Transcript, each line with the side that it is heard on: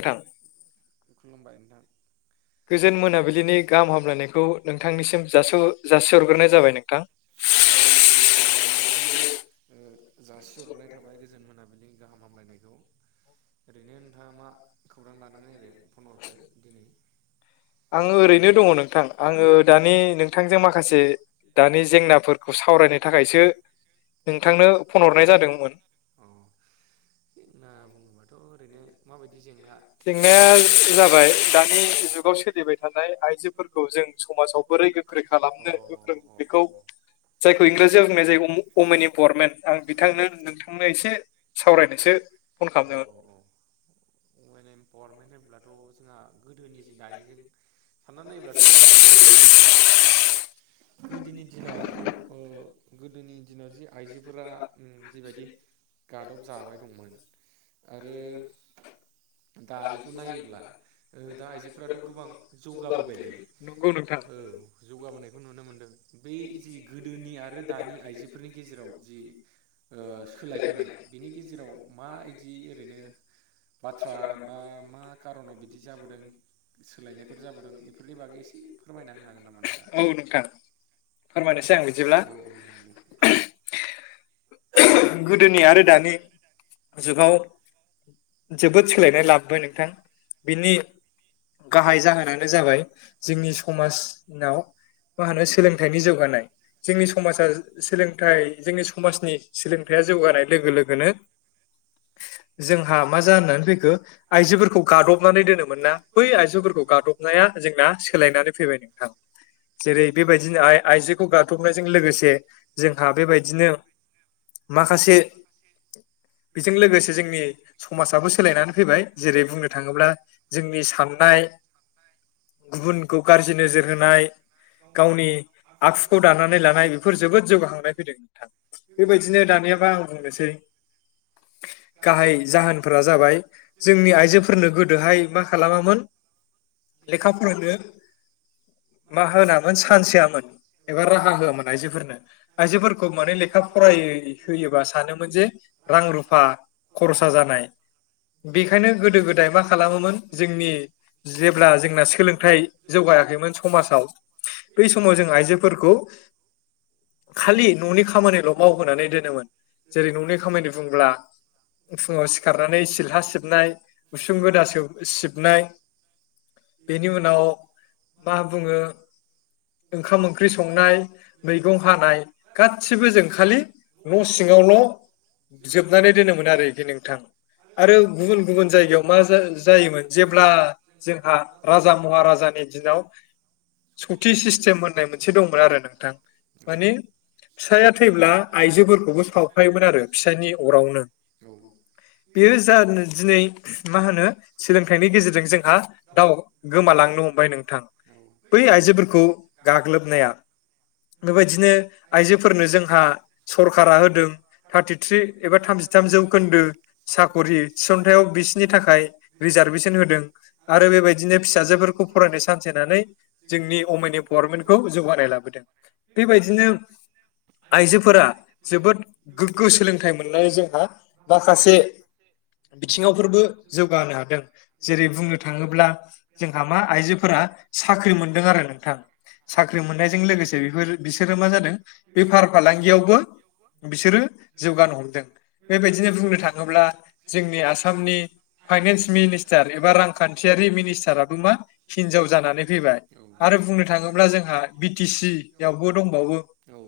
left: थां
right: खुलुमबाय नोंथां
left: गोजोन मोनाबिलिनि गाहाम हामलायनायखौ नोंथांनिसिम जासिहरग्रोनाय जाबाय नोंथां
right: आरो नोंनिसिमबो जासिहरनाय थाबाय गोजोन मोनाब गाहाम हामलायनायखौ ओरैनो नोंथाङा मा खौरां लांनानै फनहरखो दिनै
left: आङ ओरैनो दङ नोंथां आङो दानि नोंथांजों माखासे दानि जेंनाफोरखौ सावरायनो थाखायसो नोंथांनो फन हरनाय जादोंमोन
right: जेंना बुङोबाथ ओरैनो माबायदि जेंना ज
left: जेंनाया जाबाय दानि जुगाव सोलिबाय थानाय आइजोफोरखौ जों समाजाव बोरै गोख्रै
right: अ
left: खालामो
right: अ
left: बेखौ
right: अ
left: जायखौ इंराजियाव बुंनाय जायो अमेन इम्पावारमेन्ट आं बिथांनो नोंथांनो एसे सावरायनोसो फन
right: औ
left: खालामदोंमोन
right: औ औ वमेन एम्पावारमेन्ट होनोब्लाथ जोंहा गोदोनिजों दानिजों साननानै नायोब्लाथ गोबां सोलायबायलाय नोंथांं गोदोनि दिनाव गोदोनि दिनाव जि आइजोफोरा जिबायदि गादब जाबाय दंमोन आरो दानिखौ नायोब्ला ओ दा आइजोफोराथ गोबां जौगाबोबायलै
left: नंगौ नोंथा
right: औ जौगाबोनायखौ नुनो मोनदों
left: [inaudible]
right: बै जि गोदोनि आरो दानि आइजोफोरनि गेजेराव जि ओ सोलायबोनाय बिनि गेजेराव माबायदि ओरैनो बाथ्रा बा मा कारनाव बिदि जाबोदों सोलायनायफोर जाबोदों इफोरनि बागै एसे फोरमायना होनो हागोन नामा नोंथां
left: औ नोंथां फोरमायनोसै आं बिदिब्ला
right: औ जागोन दे
left: गोदोनि आरो दानि जुगाव जोबोद सोलायनाय लाबोबाय नोंथां बिनि गाहाय जाहोनानो जाबाय जोंनि समाजनाव मा होनो सोलोंथाइनि जौगानाय जोंनि समाजा सोलोंथाइ जोंनि समाजनि सोलोंथया जौगानाय लोगो लोगोनो जोंहा मा जानानै फैखो आइजोफोरखौ गादबनानै दोनोमोन ना बै आइजोफोरखौ गादब हाबनाया जोंना सोलायनानै फैबाय नोंथां जेरै बेबायदिनो आ आइजोखौ गादबनायजों लोगोसे जोंहा बेबायदिनो माखासे बेजों लोगोसे जोंनि समाजाबो सोलायनानै फैबाय जेरै बुंनो थाङोब्ला जोंनि साननाय गुबुनखौ गाज्रि नोजोर होनाय गावनि आखुखौ दानानै लानाय बेफोर जोबोद जौगाखांनाय फैदों नोंथां बेबायदिनो दानियाबा आं बुंनोसै गाहाय जाहोनफोरा जाबाय जोंनि आइजोफोरनो गोदोहाय मा खालामामोन लेखा फरायनो मा होनामोन चान्स होआमोन एबा राहा होआमोन आइजोफोरनो आइजोफोरखौ माने लेखा फराय होयोबा सानोमोन जे रां रुफा खरसा जानाय बेखायनो गोदो गोदाय मा खालामोमोन जोंनि जेब्ला जोंना सोलोंथाइ जौगायाखैमोन समाजाव बै समाव जों आइजोफोरखौ खालि ननि खामानिल मावहोनानै दोनोमोन जेरै ननि खामानि बुंब्ला फुङाव सिखारनानै सिलहा सिबनाय उसुं गोदासो सिबनाय बेनि उनाव मा बुङो ओंखाम ओंख्रि संनाय मैगं हानाय गासिबो जों खालि न' सिङावल' जोबनानै दोनोमोन आरोखि नोंथां आरो गुबुन गुबुन जायगायाव मा जायोमोन जेब्ला जोंहा राजा महाराजानि दिनाव सथि सिस्टेम होननाय मोनसे दंमोन आरो नोंथां मानि फिसाइया थैब्ला आइजोफोरखौबो सावफायोमोन आरो फिसानि अरावनो
right: औ
left: बेनि जाहोनैनो दिनै मा होनो सोलोंथाइनि गेजेरजों जोंहा दाव गोमालांनो हमबाय नोंथां
right: औ
left: बै आइजोफोरखौ गाग्लोबनाया बेफोरबादिनो आइजोफोरनो जोंहा सरखारा होदों थार्टिथ्रि एबा थामजिथाम जौखोन्दो साक'रि थिसनथायाव बिसिनि थाखाय रिजारभेसन होदों आरो बेबायदिनो फिसाजोफोरखौ फरायनो सान्स होनानै जोंनि अमेन एम्पावारमेन्टखौ जौगानाय लाबोदों बेबायदिनो आइजोफोरा जोबोद गोग्गो सोलोंथाइ मोननाय जोंहा माखासे बिथिङावफोरबो जौगानो हादों जेरै बुंनो थाङोब्ला जोंहा मा आइजोफोरा साख्रि मोनदों आरो नोंथां साख्रि मोननायजों लोगोसे बेफोर बिसोरो मा जादों बेफार फालांगियावबो बिसोरो जौगानो हमदों बेबायदिनो बुंनो थाङोब्ला जोंनि आसामनि फाइनान्स मिनिस्टार एबा रांखान्थियारि मिनिस्टाराबो मा हिनजाव जानानै फैबाय
right: औ
left: आरो बुंनो थाङोब्ला जोंहा बि टि सि आवबो दंबावो
right: औ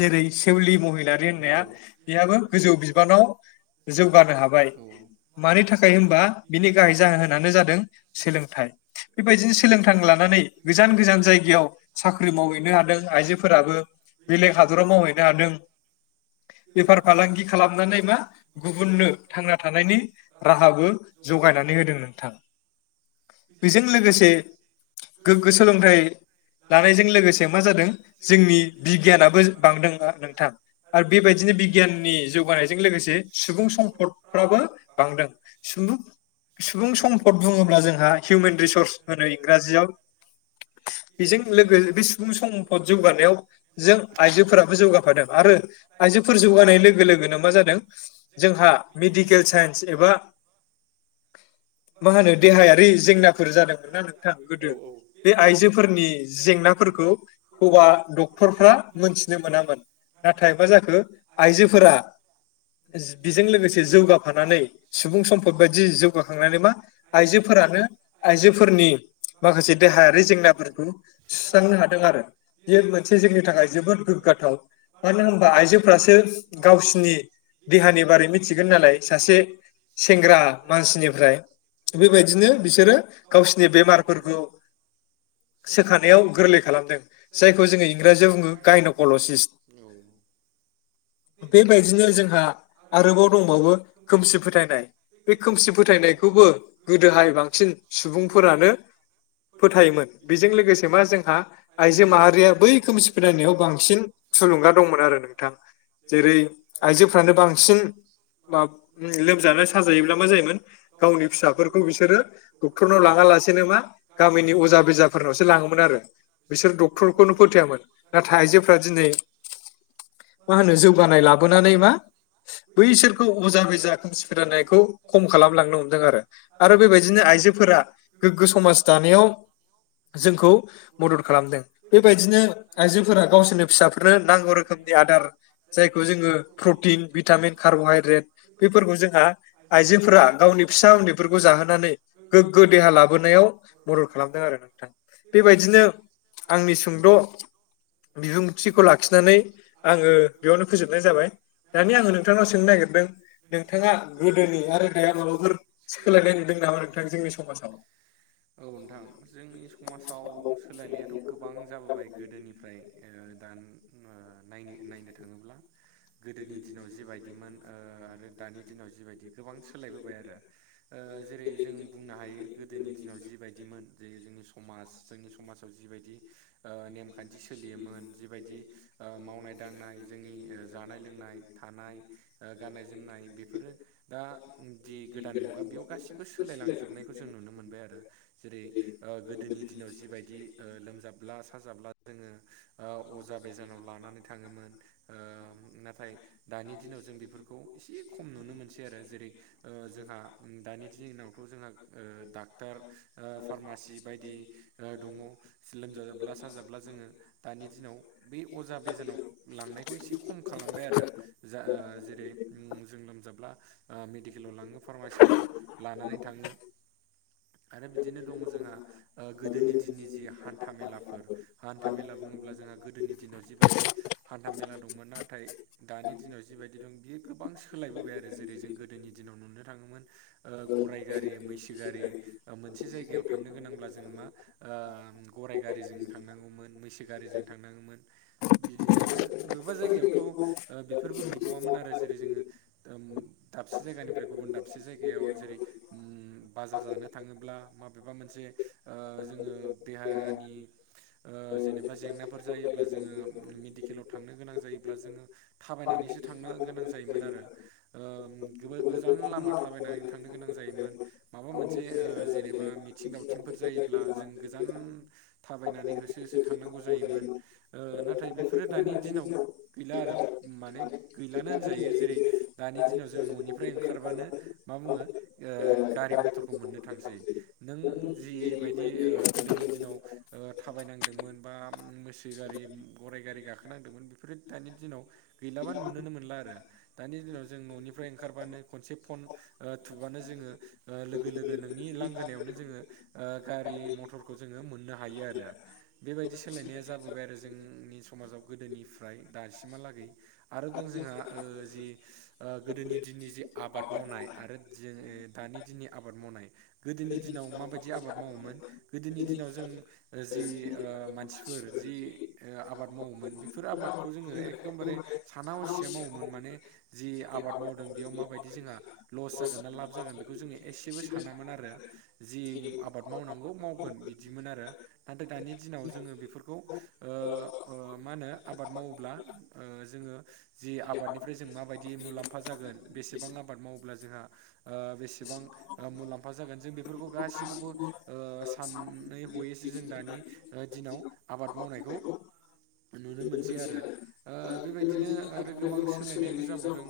left: जेरै सेउलि महिलारि
right: औ औ
left: होननाया
right: औ
left: बेहाबो गोजौ बिबानाव जौगानो हाबाय
right: मा
left: मानि थाखाय होनबा बिनि गाहाय जाहोनानो जादों सोलोंथाइ बेबायदिनो सोलोंथाइ लानानै गोजान गोजान जायगायाव साख्रि माव आइजोफोराबो बेलेग हादराव मावहै [inaudible] बेफार फालांगि खालामनानै मा गुबुननो थांना थानायनि राहाबो जगायनानै होदों नोंथां बेजों लोगोसे गोग्गो सोलोंथाइ लानायजों लोगोसे मा जादों जोंनि बिगियानाबो बांदों नोंथां आरो बेबायदिनो बिगियाननि जौगानायजों लोगोसे सुबुं सम्पदफ्राबो बांदों सुबुं सम्पद बुङोब्ला जोंहा हिउमेन रिसर्स होनो इंराजियाव बेजों बे सुबुं सम्पद जौगानायाव जों आइजो जौगानाय लोगो लोगोनो मा जादों जोंहा मेडिकेल साइन्स एबा मा होनो देहायारि जेंनाफोर जादोंमोन ना नोंथां
right: औ
left: गोदो बे आइजोफोरनि जेंनाफोरखौ हौवा डक्टरफ्रा मोनथि नो मोनामोन नाथाय मा जाखो आइजोफोरा बिजों लोगोसे जौगाफानानै सुबुं सम्फद बायदि जौगाखांनानै मा आइजोफोरानो आइजोफोरनि माखासे देहायारि जेंनाफोरखौ सुस्रांनो हादों आरो बेयो मोनसे जोंनि थाखाय जोबोद गो गोग्गाथाव मानो होनबा आइजोफ्रासो गावसिनि देहानि बारै मिथिगोन नालाय सासे सेंग्रा मानसिनिफ्राय बेबायदिनो बिसोरो गावसिनि बेमारफोरखौ सोखानायाव गोरलै खालामदों जायखौ जोङो इंराजियाव बुङो गायनक पल'सिस
right: औ
left: बेबायदिनो जोंहा आरोबाव दंबावो खोमसि फोथायनाय बे खोमसि फोथायनायखौबो गोदोहाय बांसिन सुबुंफोरानो फोथायोमोन बेजों लोगोसे मा जोंहा आइजो माहारिया बै खोमसि फोथायनायाव बां बांसिन थुलुंगा दंमोन आरो नोंथां जेरै आइजोफ्रानो बांसिन मा लोमजानाय साजायोब्ला मा जायोमोन गावनि फिसाफोरखौ बिसोरो डक्टरनाव लाङा लासेनो मा गामिनि अजा बेजाफोरनावसो लाङोमोन आरो बिसोर डक्टरखौनो फोथायामोन नाथाय आइजो मा होनो जौगानाय लाबोनानै मा बैसोरखौ अजा बेजा खोमसि फोथायनायखौ खम खालामलांनो हमदों आरो आरो बेबायदिनो आयजोफोरा गोग्गो समाज दानायाव जोंखौ मदद खालामदों बेबायदिनो आइजोफोरा गावसोरनि फिसाफोरनो नांगौ रोखोमनि ज ज ज फोरा गावनि फिसा उन्दैफोरखौ जाहोनानै गोग्गो देहा लाबोनायाव बेबायदिनो आंनि सुंद' बिबुंथिखौ लाखिनानै आङो बेयावनो फोजोबनाय जाबाय दानिया आङो नोंथांनाव सोंनो नागिरदों नोंथाङा गोदोनि आरो माबाफोर सोलायनाय नुदों नामा नोंथां जोंनि समाजाव
right: औ नोंथां जोंनि समाजाव सोलायनायाथ' गोबां [unintelligible] नायनो नायनो थाङोब्ला गोदोनि दिनाव जिबायदिमोन आरो दानि दिनाव जिबायदि गोबां सोलायबोबाय आरो जेरै जों बुंनो हायो गोदोनि बायायदिमोन जे जोंनि समाज जोंनि समाजाव जिबायदि नेमखान्थि सोलियोमोन जिबायदि मावनाय दांनाय जोंनि जानाय लोंनाय थानाय गाननाय जोमनाय बेफोरो दा जि गोदान मुगा बेयाव गासिबो सोलाय लांजोबनायखौ जों नुनो मोनबाय आरो जेरै गोदोनि दिनाव जिबायदि लोमजाब्ला साजाब्ला जोङो अजा बेजानाव लानानै थाङोमोन नाथाय दानि दिनाव जों बेफोरखौ एसे खम नुनो मोनसै आरो जेरै जोंहा दानि दिनावथ' जोंहा डाक्टार बा फामरमासिद बायदि दं लोमजाब्ला साजाब्ला जोङो दा दिनाव बेै अजा बेजानाव लांनायखौ इसे खम खालामबाय आरो जेरै जों लोमजाब्ला मेडिकेलाव लाङो फार्मासिफोराव लानानै थाङो आरो बिदिनो दङ जोंहा गोदोनि दिननि जि हान्था मेलाफोर हान्था मेला बुं बुङोब्ला जोंहा गोदोनि दिनाव जिबायदि हान्था मेला दंमोन नाथाय दानि दिनाव जिबायदि दं बि गोबां सोलायबोबाय आरो जेरै जों गोदोनि दिनाव नुनो थाङोमोन गराइ गारि मैसो गारि मोनसे जायगायाव थांनो गोनांब्ला जोङो मा गराइ गारिजों थांनांगौमोन मैसो गारि जों थांनाङोमोन बिदिनो आरो अबेबा जायगायावथ' बेफोरबो गैबावामोन आरो जेरै जोङो दाबसे जायगानिफ्राय गुबुन दाबसे जायगायाव जेरै बाजार जानो थाङोब्ला माबेबा मोनसे जोङो देहानि जेनेबा जेंनाफोर जायोब्ला जोङो मेडिकेलाव थांनो गोनां जायोब्ला जोङो थाबायनानै एसे थांनो गोनां जायोमोन आरो गोजान लामा थाबायनानै थांनो गोनां जायोमोन माबा मोन मोनसे जेनेबा मिथिं दावथिंफोर जायोब्ला जों गोजान थाबायनानै होसो होसो थांनांगौ नाथाय बेफोरो दानि दिनाव गैला आरो माने गैलानो होनजा यो जेरै दानि दिनाव जों न'निफ्राय ओंखारबानो मा बुङो गारि मथर [unintelligible] थासै नों जिबायदि गोदोनि दिनाव थाबायनांदोंमोन बा मैसो गारि गराइ गारि गाखोनांदोंमोन बेफोरो दानि दिनाव गैलाबा नुुनोनो मोनला आरो दानि दिनाव जों न'निफ्राय ओंखारबानो खनसे फन थुबानो जोङो लोगो लोगोनि नोंनि लांगोनायावनो जोङो गारि मथरखौ जोङो मोननो हायो आरो बेबाय बे बायदि सोलायनाया जाबोबाय आरो जोंनि समाजाव गोदोनिफ्राय दासिमहालागै आरो दं जोंहा जि गोदोनि दिननि जि आबाद मावनाय आरो जे दानि दिननि आबाद मावनाय गोदोनि दिनाव माबायदि आबाद मावोमोन गोदोनि दिनाव जों जि मानसिफोर जि आबाद मावोमोन बेफोर आबादखौ जोङो एकदमबारे साना हसिया मावोमोन माने जि आबाद मावदों बेयाव माबायदि जोंहा लस जागोनना लाब जागोन बेखौ जोङो एसेबो सानामोन आरो जि आबाद मावनांगौ मावगोन बिदिमोन आरो नाथाय दानि दिनाव जोङो बेफोरखौ मा होनो आबाद मावोब्ला ओ जोङो जि आबादनिफ्राय जों माबायदि मुलाम्फा जागोन बेसेबां आबाद मावोब्ला जोंहा बेसेबां मुलाम्फा जागोन जों बेफोरखौ गाैखौबो सानै हयैसो जों दानि दिनाव आबाद मावनायखौ नुनो मोनसै आरो ओ बेबायदिनो आरो गोबां सोलायनायबो जाबावदों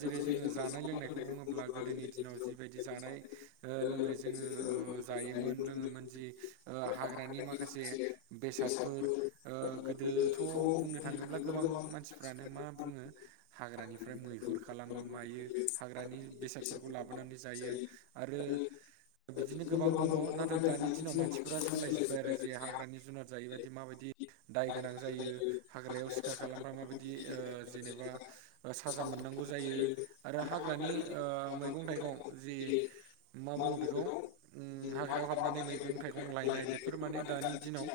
right: जेरै जोङो जानाय लोंनायखौ बुङोब्ला गोदोनि दिनाव जिबायदि जानाय ओ लोंनाय जोङो जायोमोन लोङोमोन जि ओ हाग्रानि माखासे से बेसादफोर गोदोथ' बुंनो थाङोब्ला गोबां मानसिफ्रानो मा बुङो हाग्रानिफ्राय मैहुर खालामो मायो हाग्रानि बेसादफोरखौ लाबोनानै जायो आरो बिदिनो गोबां दङ नाथाय दानि दिनाव मानसिफोरा सोलाय जोब्बाय आरो जे हाग्रानि जुनार जायोबादि माबायदि दाय गोनां जायो हाग्रायाव सिखार खालामबा माबायदि ओ जेनेबा साजा मोननांगौ ज जायो आरो हाग्रानि ओ मैगं थाइगं जि मा बुङो बेखौ उम हाग्रायाव हाबनानै मैगं थाइगं लायनाय बेफोर माने दानि दिनाव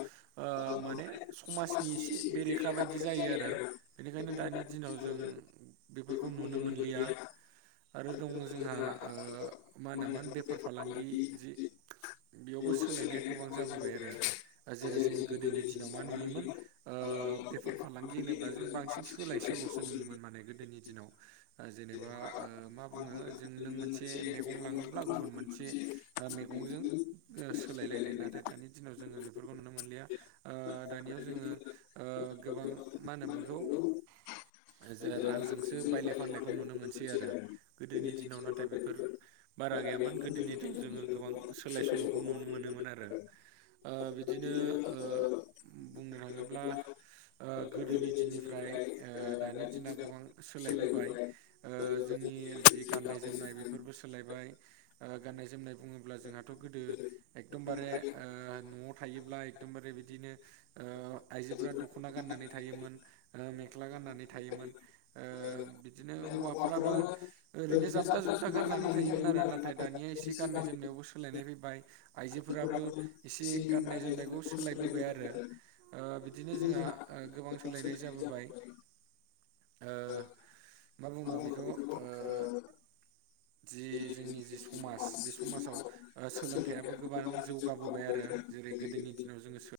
right: ओ माने समाजनि एसे बेरेखा बायदि जायो आरो बेनिखायनो दानि दिनाव जोङो बेफोरखौ नुनो मोनलिया आरो दङ जोंहा ओ मा होनोमोन बेफार फालांगि जि बेयावबो सोलायनाया गोबां जाबोबाय आरो जेरै जोङो गोदोनि दिनाव मा नुयोमोन ओ बेफार फालांगि होनोब्ला जों बांसिन सोलायस लसो नुयोमोन माने गोदोनि दिनाव जेबा ओ मा बुङो मो से मैगं लाङोब्ला गुबुन मोनसे मैगंजों सोलायलायनाय ना दानि दिनाव जोङो बेफोरखौ नुनो मोनलिया ओ दानियाव जोङो ओ गोबां मा होनना बुङो बेखौ जो रांजोंसो बायलाय फानलायखौ नुनो मोनसै आरो गोदोनि दिनाव नाथाय बे फोर बारा गैयामोन गोदोनिथ' जोङो गोबां सोलाय सोल'खौ नुनो मोनोमोन आरो ओ बिदिनो ओ बुंनो थाङोब्ला ओ गोदोनि ओ दिननिफ्राय दानि दिना गोबां सोलायबोबाय ओ जोंनि जि गाननाय जोमनाय बे बेफोरबो सोलायबाय ओ गान्नाय जोमनाय बुङोब्ला जोंहाथ' गोदो एकदमबारे ओ न'आव थायोब्ला एकदमबारे बिदिनो ओ आइजोफोरा दख'ना गाननानै थायोमोन ओ मेख्ला गानानै थायोमोन ओ बिदिनो हवाफोराबो ओैरैनो जाबबा जुब बा गाननानै थायोमोन आरो नाथाय दानिया एसे गाननाय जोमनायावबो सोलायनाय फैबाय आइजो फोराबो एसे गाननाय जोमनायखौ सोलायबोबाय आरो ओ बिदिनो जोंहा ओ गोबां सोलायनाय जाबोबाय ओ मा बुङो बेखौ ओ जि जोंनि जि समाज बे समाजाव ओ सोलोंथाइयाबो गोबां जौगाबोबाय आरो जेरै गोदोनि दिनाव जोङो सोर